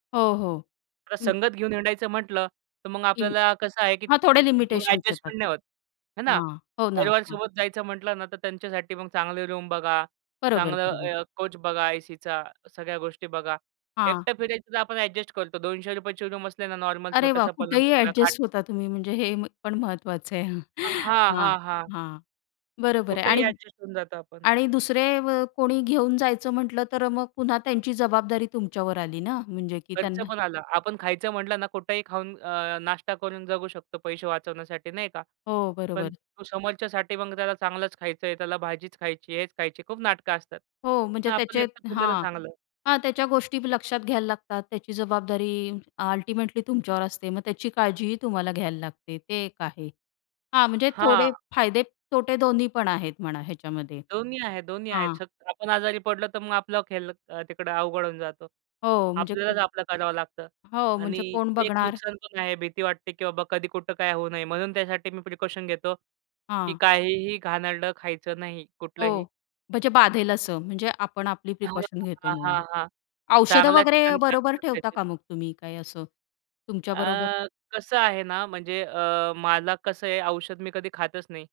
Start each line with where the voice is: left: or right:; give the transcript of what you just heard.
left: हो, हो.
right: आता
left: हं.
right: संगत घेऊन हिंडायचं म्हटलं, तर मग
left: की
right: आपल्याला कसं आहे की
left: हां, थोडे
right: मग
left: लिमिटेशन्स येतात.
right: एडजस्टमेंट नाही होत, आहे ना.
left: हां. हो ना,
right: परिवार
left: हां.
right: सोबत जायचं म्हटलं ना, तर त्यांच्यासाठी मग चांगली रूम बघा,
left: बरोबर,
right: चांगलं
left: बरोबर.
right: अ, कोच बघा, एसीच्या सगळ्या गोष्टी बघा.
left: हां.
right: एकटं फिरायचं, तर आपण एडजस्ट करतो. ₹200ची रूम असली ना, नॉर्मल
left: अरे वाह!
right: छोटासा पलंग,
left: कुठेही
right: कुठला खाट
left: ॲडजस्ट होता तुम्ही, म्हणजे हे पण महत्त्वाचं आहे. हां,
right: हां,
left: हां.
right: हां. हां.
left: हां. बरोबर आहे,
right: कुठेही
left: आणि
right: ॲडजस्ट होऊन जातो आपण.
left: आणि दुसरे अ, कोणी घेऊन जायचं म्हटलं, तर मग पुन्हा त्यांची जबाबदारी तुमच्यावर आली ना. म्हणजे की
right: खर्च
left: त्यांना
right: पण आला. आपण खायचं म्हटलं ना, कुठेही खाऊन अ, नाश्ता करून जगू शकतो, पैसे वाचवण्यासाठी, नाही का?
left: हो,
right: पण
left: बरोबर.
right: समोरच्यासाठी मग त्याला चांगलंच खायचंय, त्याला भाजीच खायची, हेच खायची, खूप नाटकं असतात.
left: हो. म्हणजे
right: आपण
left: त्याचे
right: एकटं फिरलेलं
left: हां,
right: चांगलं.
left: हां. त्याच्या गोष्टी लक्षात घ्यायला लागतात. त्याची जबाबदारी अल्टिमेटली तुमच्यावर असते. मग त्याची काळजीही तुम्हाला घ्यायला लागते. ते एक आहे. हां, म्हणजे थोडे
right: हां.
left: फायदे-तोटे दोन्ही पण आहेत म्हणा ह्याच्यामध्ये,
right: दोन्ही आहे. दोन्ही आहे.
left: हां.
right: जर आपण आजारी [unintelligible] पडलो, तर मग आपलं तिकडं अवघड होऊन जातं.
left: हो, म्हणजे
right: आपल्यालाच
left: खूप
right: आपलं करावं लागतं.
left: हो, म्हणजे
right: आणि
left: कोण
right: ते एक
left: बघणार?
right: नुकसान पण आहे. भीती वाटते, "की बाबा कधी कुठं काय होऊ नये," म्हणून त्यासाठी मी प्रिकॉशन घेतो, की
left: हां.
right: काहीही घाणेरडं खायचं नाही
left: हो.
right: कुठलंही.
left: म्हणजे बाधेल असं. म्हणजे आपण आपली
right: हां,
left: प्रिकॉशन घेतो
right: हां. हां,
left: म्हणून.
right: हां.
left: औषधं
right: चांगल्या
left: वगैरे
right: ठिकाणी [unintelligible]
left: बरोबर ठेवता
right: बसायचं.
left: का मग तुम्ही, काय असं तुमच्या बरोबर?
right: अ, कसं आहे ना, म्हणजे अ, मला कसं आहे औषध मी कधी खातच नाही.